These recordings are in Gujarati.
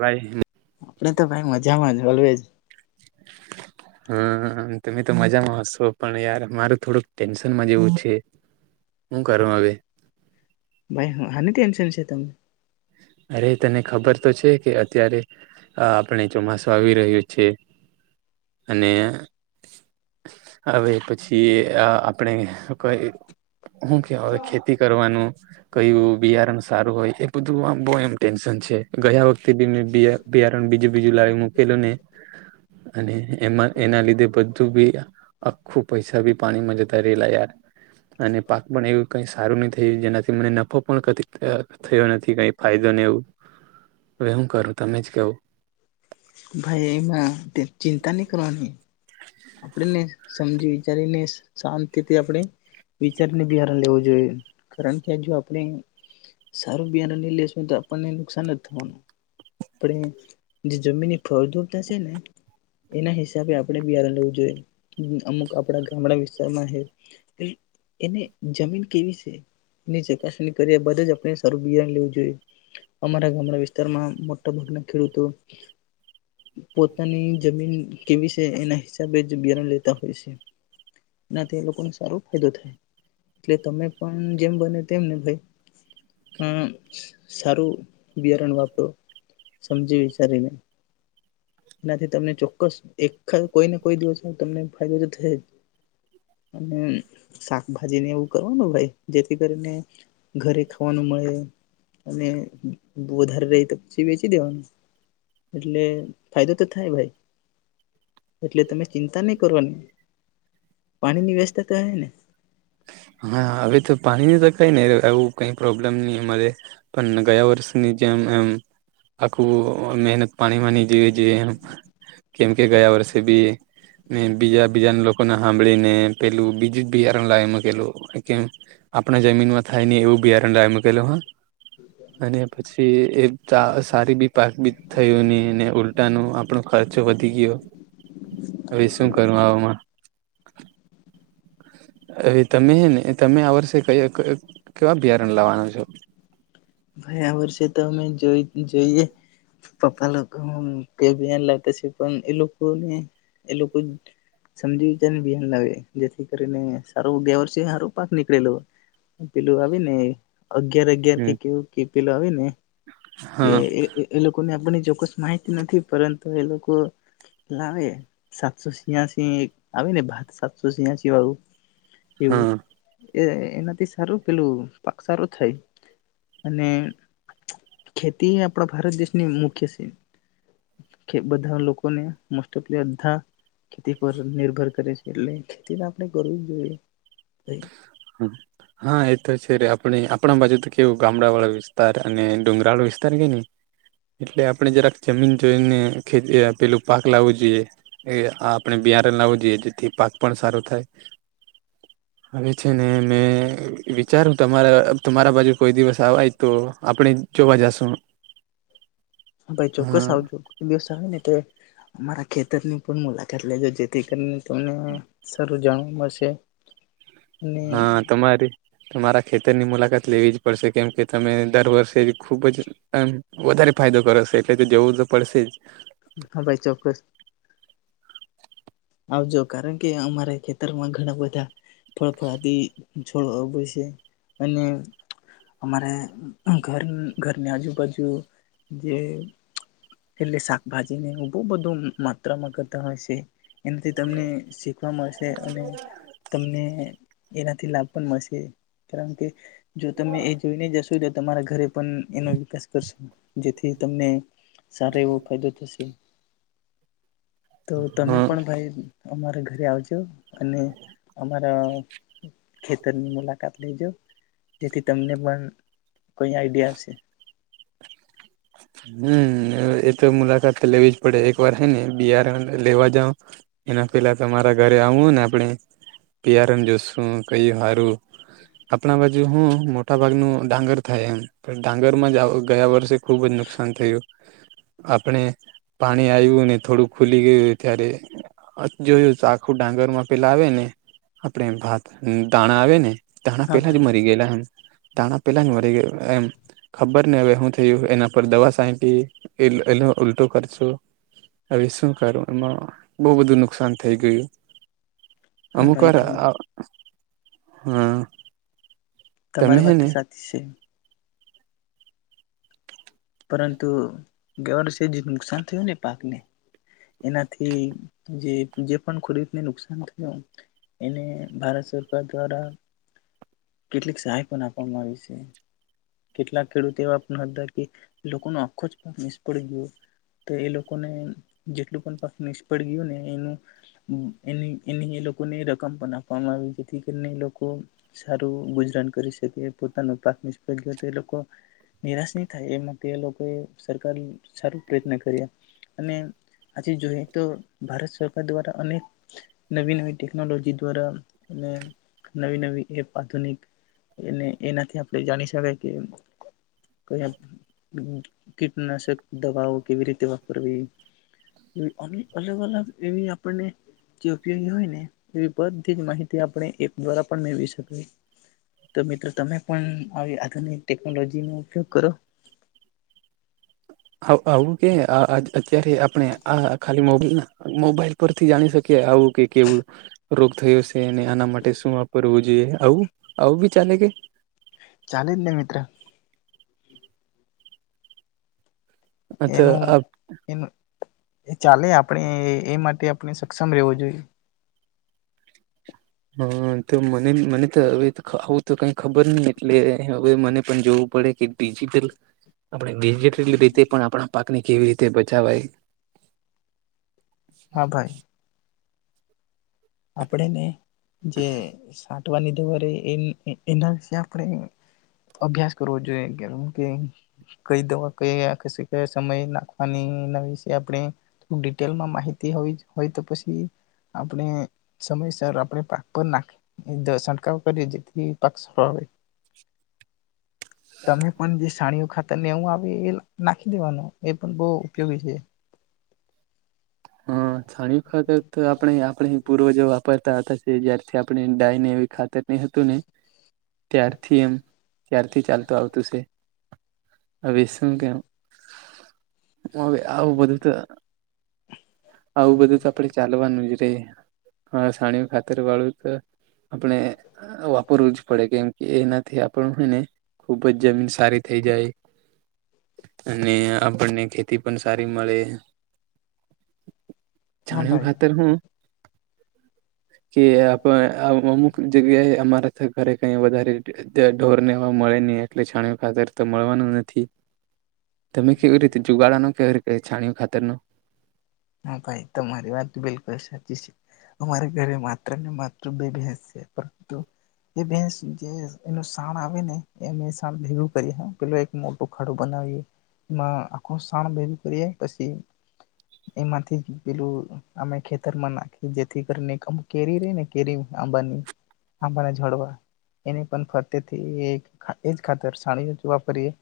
બાઈ. આપડે તો ભાઈ મજામાં જ ઓલવેજ. હા તમે તો મજામાં હશો પણ યાર મારું થોડુંક ટેન્શનમાં જેવું છે શું કર હ. ભાઈ હનુ ટેન્શન છે તમ અરે તને ખબર તો છે કે અત્યારે હ આપણે ચોમાસું આવી રહ્યું છે. અને હવે પછી આપણે કઈ હું કે ખેતી કરવાનું કય બિયારણ સારું હોય એ બધું આમ બહ એમ ટેન્શન છે ગયા વખતે બી મે બિયારણ બીજું બીજું લાવ મકેલું ને અને એમાં એના લીધે બધું બી આખું પૈસા બી પાણીમાં જતા રેલા યાર અને પાક પણ એવું કઈ સારું નહી થય જેનાથી મને નફો પણ ક થયો નથી. કઈ ફાયદો ને એવું હવે શું કરું તમે જ કેવું. ભાઈ એમાં ચિંતા નહી કરવાની. આપણેને સમજી વિચારીને શાંત રીતે આપણે વિચારીને બિહારણ લેવું જોઈએ કારણ કે જો આપણે સારું બિહારણ ન લેશું તો આપણને નુકસાન જ થવાનું. જે જમીનની ફળદુળતા છે ને એના હિસાબે આપણે બિયારણ લેવું જોઈએ અમુક આપડા ગામડા વિસ્તારમાં છે એને જમીન કેવી છે એની ચકાસણી કરી બદ જ આપણે સારું બિયારણ લેવું જોઈએ અમારા ગામડા વિસ્તારમાં મો ભના ખેડૂતો પોતાની જમીન કેવી છે એના હિસાબે જ બિયારણ લેતા હોય છે એનાથી એ લોકોને સારો ફાયદો થાય એટલે તમે પણ જેમ બને તેમને ભાઈ આ સારું બિયારણ વાપરો. સમજી વિચારીને. એનાથી તમને ચોક્કસ એકા કોઈને કોઈ દિવસ તમને ફાયદો તો થાય જ અને શાકભાજીને એવું કરવાનું ભાઈ જેથી કરીને ઘરે ખાવાનું મળે અને વધારે રહી તો પછી વેચી દેવાનું. એટલે એ તો તો થાય ભાઈ. એટલે તમે ચિંતા નહી કરવાની. પાણીની વ્યવસ્થા તો હ ને. હા હવે તો પાણી ન તો કઈ નને એું કઈ પ્રોબ્લેમ નહી અમારે પણ ગયા વર્ષની જેમ એમ આખું મહેનત પાણીમાંની જેવી છે એમ કેમ કે ગયા વર્ષે બી બીજા બીજા લોકોને સાંભળીને પેલું બીજું જ બીયાર લાય લ કેમ આપણા જમીનમાં થાય નહ એવું બિયારડા એ મકેલો હા. અને પછી એ સારી બી પાક બી થયો નહી અને ઉલટા ન આપણો ખર્ચો વધી ગયો હવે શું કરું આવામાં? હવે તમે હ ને તમે આ વર્ષે ક કેવા અભિયારણ્ય લાવવાનું છ. ભાઈ આ વર્ષે તો અમે જો જોઈએ પપ્પા લોકો કે બન લાવતા છે પણ એ લોકોને એ લોકો સમજી જ બન લાવે જેથી કરીને સારો ગયા વર્ષે સારો પાક નીકળેલો. પેલું આવી ને એ અગિયાર અગિયાર હમ કેથી કેવું કે પેલા આવે ને કે હા એ લોકો ને આપણે ચોક્કસ માહિત નથી. પરંતુ એ લોકો લાવે સાતસો છિયાસી આવે ને ભાત સાતસો સિયાસી વાળું એવું. હા એ એનાથી સારું પેલું પાક સારો થાય. અને ખેતી આપણા ભારત દેશની મુખ્ય છે બધા લોકોને મોસ્ટ ઓફ બધા ખેતી પર નિર્ભર કરે છે. એટલે ખેતી તો આપણે કરવી જોઈએ. હા એ તો છે આપણે આપણા બાજુ તો કેવું ગામડા વાળા વિસ્તાર અને ડુંગરા વાળો વિસ્તાર કે નહી એટલે આપણે જરાક જમીન જોઈને ખેતી પેલું પાક લાવવું જોઈએ આપણે બિારા લાવવું જોઈએ જેથી પાક પણ સારો થાય હવે છે ને મેં વિચારું તમારા તમારા બાજુ કોઈ દિવસ આય તો આપણે જોવા જશું. ભાઈ ચોક્કસ હા આવજો દિવસ આવે ને અમારા ખેતરની પણ મુલાકાત લેજો જેથી કરીને તમને સારું જાણવા મળશે. અને હા તમારી તમારા ખેતરની મુલાકાત લેવી જ પડશે કેમ કે તમે દર વર્ષે ખુબ જ વધારે ફાયદો કરોશે એટલે તો જવું તો પડશે જ. હા ભાઈ ચોક્કસ. આવજો કારણ કે અમારા ખેતરમાં ઘણા બધા ફળફળાથી છોડવા હોય છે અને અમારે ઘર ઘરની આજુબાજુ જે એટલે શાકભાજી ને એ બહુ બધું માત્રામાં કરતા હોય છે. એનાથી તમને શીખવા મળશે અને તમને એનાથી લાભ પણ મળશે કારણ કે જો તમે એ જોઈને જશો. ઈ તમારા ઘરે એનો વિકાસ કરશ જેથી તમને સારા એવો ફાયદો થશે. તો તમે હા પણ ભાઈ અમારે ઘરે આવજો અને અમારા ખેતરની મુલાકાત લેજો. જેથી તમને પણ કઈ આઈડિયા હશે. હમ એ તો મુલાકાત લેવી જ પડે એક વાર હ ને બિયારણ લેવા જાવ એના પેલા તમારા ઘરે આવું ને આપણે બિયારણ જો કઈ હારું આપણા બાજુ હું મોટા ભાગનું ડાંગર થાય એમ ડાંગર જ ગયા વર્ષે ખુબ જ ન નુકસાન થયું આપણે પાણી [unintelligible] થોડું ખુલી ગયું ત્યારે જોયું આખું ડાંગર માં પેલા આવે ને આપણે ભાત દાણા આવે ને ધણા હા પેલા જ ભાઈ મરી ગયેલા એમ. દાણા પેલાની મરી ગ એમ. ખબર ને હવે હું થું એના ઉપર દવા છાયટી એ ઉલટો ખર્ચો હવે શું કરું એમાં બહ બધું નુકસાન થઈ ગયું. હા અમુક ભાઈ વાર હા તમારી વાત સાચી છે. પરંતુ ગયા વર્ષે જે નુકસાન થયું ને પાકને એનાથી જે પણ ખોડકને નુકસાન થયું એને ભારત સરકાર દ્વારા કેટલીક સહાય પણ આપવામાં આવી છે. કેટલાક ખેડૂત એવા હતા કે લોકો ન આખો જ પાક નિષ્ફળ ગયો તો એ લોકોને જેટલું પણ પાક નિષ્ફળ ગયું ને એનું એ એની એ લોકોને રકમ પણ આપવામાં આવી જેથી કરીને એ લોકો સારું ગુજરાન કરી શકે પોતાનું પાક નિષ્ નિરાશ નહી થાય એમાં લોકોએ સરકાર સારું પ્રયત્ન કરી્યા અને આજે જોઈએ તો ભારત સરકાર દ્વારા અનેક નવી નવી ટેકનોલોજી દ્વારા અને નવી નવી એપ આધુનિક એનાથી આપણે જાણી ક કીટનાશક દવાઓ કેવી રીતે [inaudible] અલગ અલગ એવી આપણને જે ઉપયોગી હોય ને એવી બધી જ માહિતી આપણે એ દ્વારા પણ મેળવીકી તો મિત્રો તમે પણ તમે ટેકનોલોજી નો ઉપયોગ કરો આવું કે અત્યારે આપણે આ ખાલી મોબલ મોબાઈલ પરથી જાણી શકીએ આવું કે કેવું રોગ થયો છે અને આના માટે શું વાપરવું જોઈએ આવું આવું બી ચાલે કે ચાલે જ ને મિત્ર. આ તો એનું આ એનું એ ચાલે આપણે એ એ માટે આપણે સક્ષમ રહેવું જોઈએ. હા તો મને મને તો હવે આવું તો કઈ ખબર નહી એટલે હવે મને પણ જોવું પડે કે ડિજિટલ આપણેેલ રીતે પણ આપ પા ને કેવી રીતે બચાવાય. હા ભાઈ શ આપણેને જે કટવાની દવા ર એ એના વિશે આપણે અભ્યાસ કરવો જોઈએ કેમ કે કઈ દવા કયા સમય નાખવાની એના વિશે આપણે ડિટેલમાં માહિતી હો હોય તો પછી આપણે સમયસર આપણે પાક પર નાખી છંટકાવ કરીએ જેથી પાક સો આવે. તમે પણ જે સાણીઓ ખાતર ને એવું આવે એ નાખી દવાનું એ એ પણ બહ ઉપયોગ છે. હા છાણી ખાતર તો આપણે આપણે પૂરો જે રતાશે જ્યારથી આપણે ડાયને એવી ખાતર ન હતું ને. ત્યારથી એમ. ક્યારથી ચાલતું આવતું છે. આ વસંગમ હવે આવું બધું તો આવું બધું તો આપડે ચાલવાનું જ રે. હા સાણી ખાતર વાળું તો આપણે વાપરવ જ પડે કેમ. કે એનાથી આપણ હોને, ખૂબ જ જમીન સારી થઈ જાય, અને આપણને ખેતી પણ સારી મળે. હા જાણ્યું ભાઈ ખાતર હું કે આપમ જગ્યાએ અમારા ઘરે કઈ વધારે ઢોરનેવા મળે નહી એટલે છાણ ખાતર તો મળવાનું નથી. તમે કેવી રીતે જુગાડા કેવી રીતે છાણી ખા તેનું હા ભાઈ તમારી વાત બિલકુલ સાચી છે, અમારા ઘરે માત્ર ને માત્ર બે ભેંસ છે પરંતુ એ બેન એનું શાણ આવે ને એ શ ભેગું કરીએ પે એક મોટું ખાડું બનાવીએ એમાં, આખું શણ ભેગું કરીએ પછી એમાંથી પેલું અમે ખેતરમાં નાખી જેથી કરીને કેરી ર ને કેરી આંબાની આંબાના જડવા એને પણ ફતેથી એ ખાતર સાણી વાપરીએ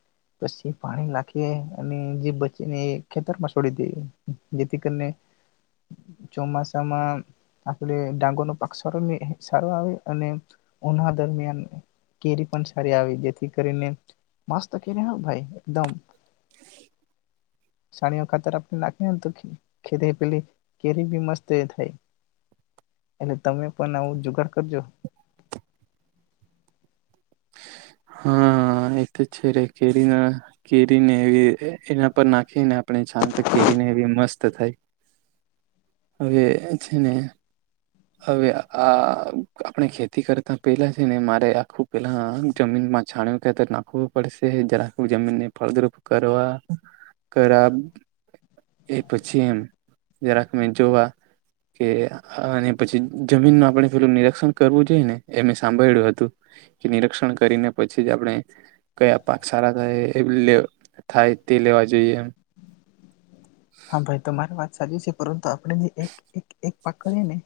પછી પાણી નાખીએ અને જે બચીને ખેતરમાં છોડી દેએ. જેથી કરીને ચોમાસામાં આપ ડાંગો નો પાક સારો સારો આવે અને ઉના દરમિયાન કેરી પણ સાડી આવી જેથી કરીને મસ્ત કેરી ભાઈ એકદમ સાડીઓ ખાતર આપણે તો ખેરી પેલી કેરી બી મસ્ત થાય એટલે તમે પણ આવું જુગડ કરજો. હા એ તો છે ર કેરીના કેરીને એવી એના પર નાખીને આપણે જ તો કેરીને એવી મસ્ત થાય હવે છે ને હવે આ આપણે ખેતી કરતા પેલા છેને મારે આખું પેલા જમીનમાં છાણ્યું કે નાખવું પડશે જ્યારે આખ જમીનને ફળદ્રુપ કરવા. ખરાબ એ પછી એમ જરાક મેં જોવા કે પછી જમીનનું આપણે પેલું નિરીક્ષણ કરવું જોઈએ ને એમ સાંભળ્યું હતું કે નિરીક્ષણ કરીને પછી જ આપણે કયા પાક સારા થાય એ લે થાય તે લેવા જોઈએ એમ. હા ભાઈ તમારી વાત સાજસે એ પરરંત આપણેની એક એક એક પાક કરીએ ને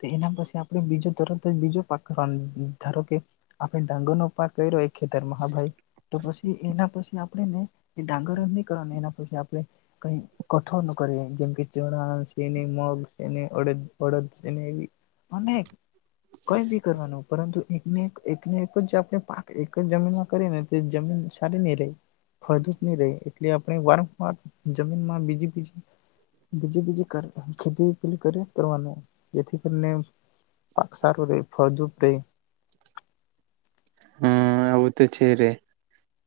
તો એના પછી આપડે બીજો તરત બીજો પાક ધારો કે આપે ડાંગર નો પાક કર્યો ખેતર મહાભાઈ તો પછી એના પછી આપણે ને ડંગર નહી કરવાનું એના પછી આપણે કઈ કઠોન કરે જેમ કે ચણા છેને મગ છેને અડ અડદ છેને એવી ન કઈ બી કરવાનું પરંતુ એકને એક એકને એક જ આપણે પાક એક જ જમીનમાં કરીએ ને તે જમીન સારી નહી રહી. ફાયદો જ નહી ર રહે. એટલે આપણે વારંવાર જમીનમાં બજ બીજી બીજી ખેતી પે કરે કરવાનું જેથી કરીને પાકસાર ર ફળદુપ રે હમ આવું તો છે રે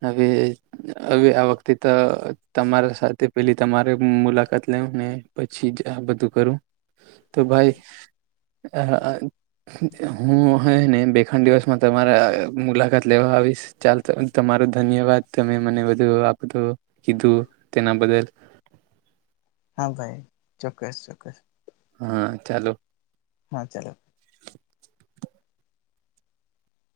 હવે હવે આ વખતે તો તમારા સાથે પેલી તમારે મુલાકાત લેવ ને પછી જ આ બધું કરું. તો ભાઈ હું હ ને બેખાંડ દિવસમાં તમારા મુલાકાત લેવા આવીશ ચાલ તમારો ધન્યવાદ તમે મને બધું આપતું કીધું તેના બદલ હા ભાઈ ચોક્કસ ચોક્કસ હા ચાલો હા ચાલો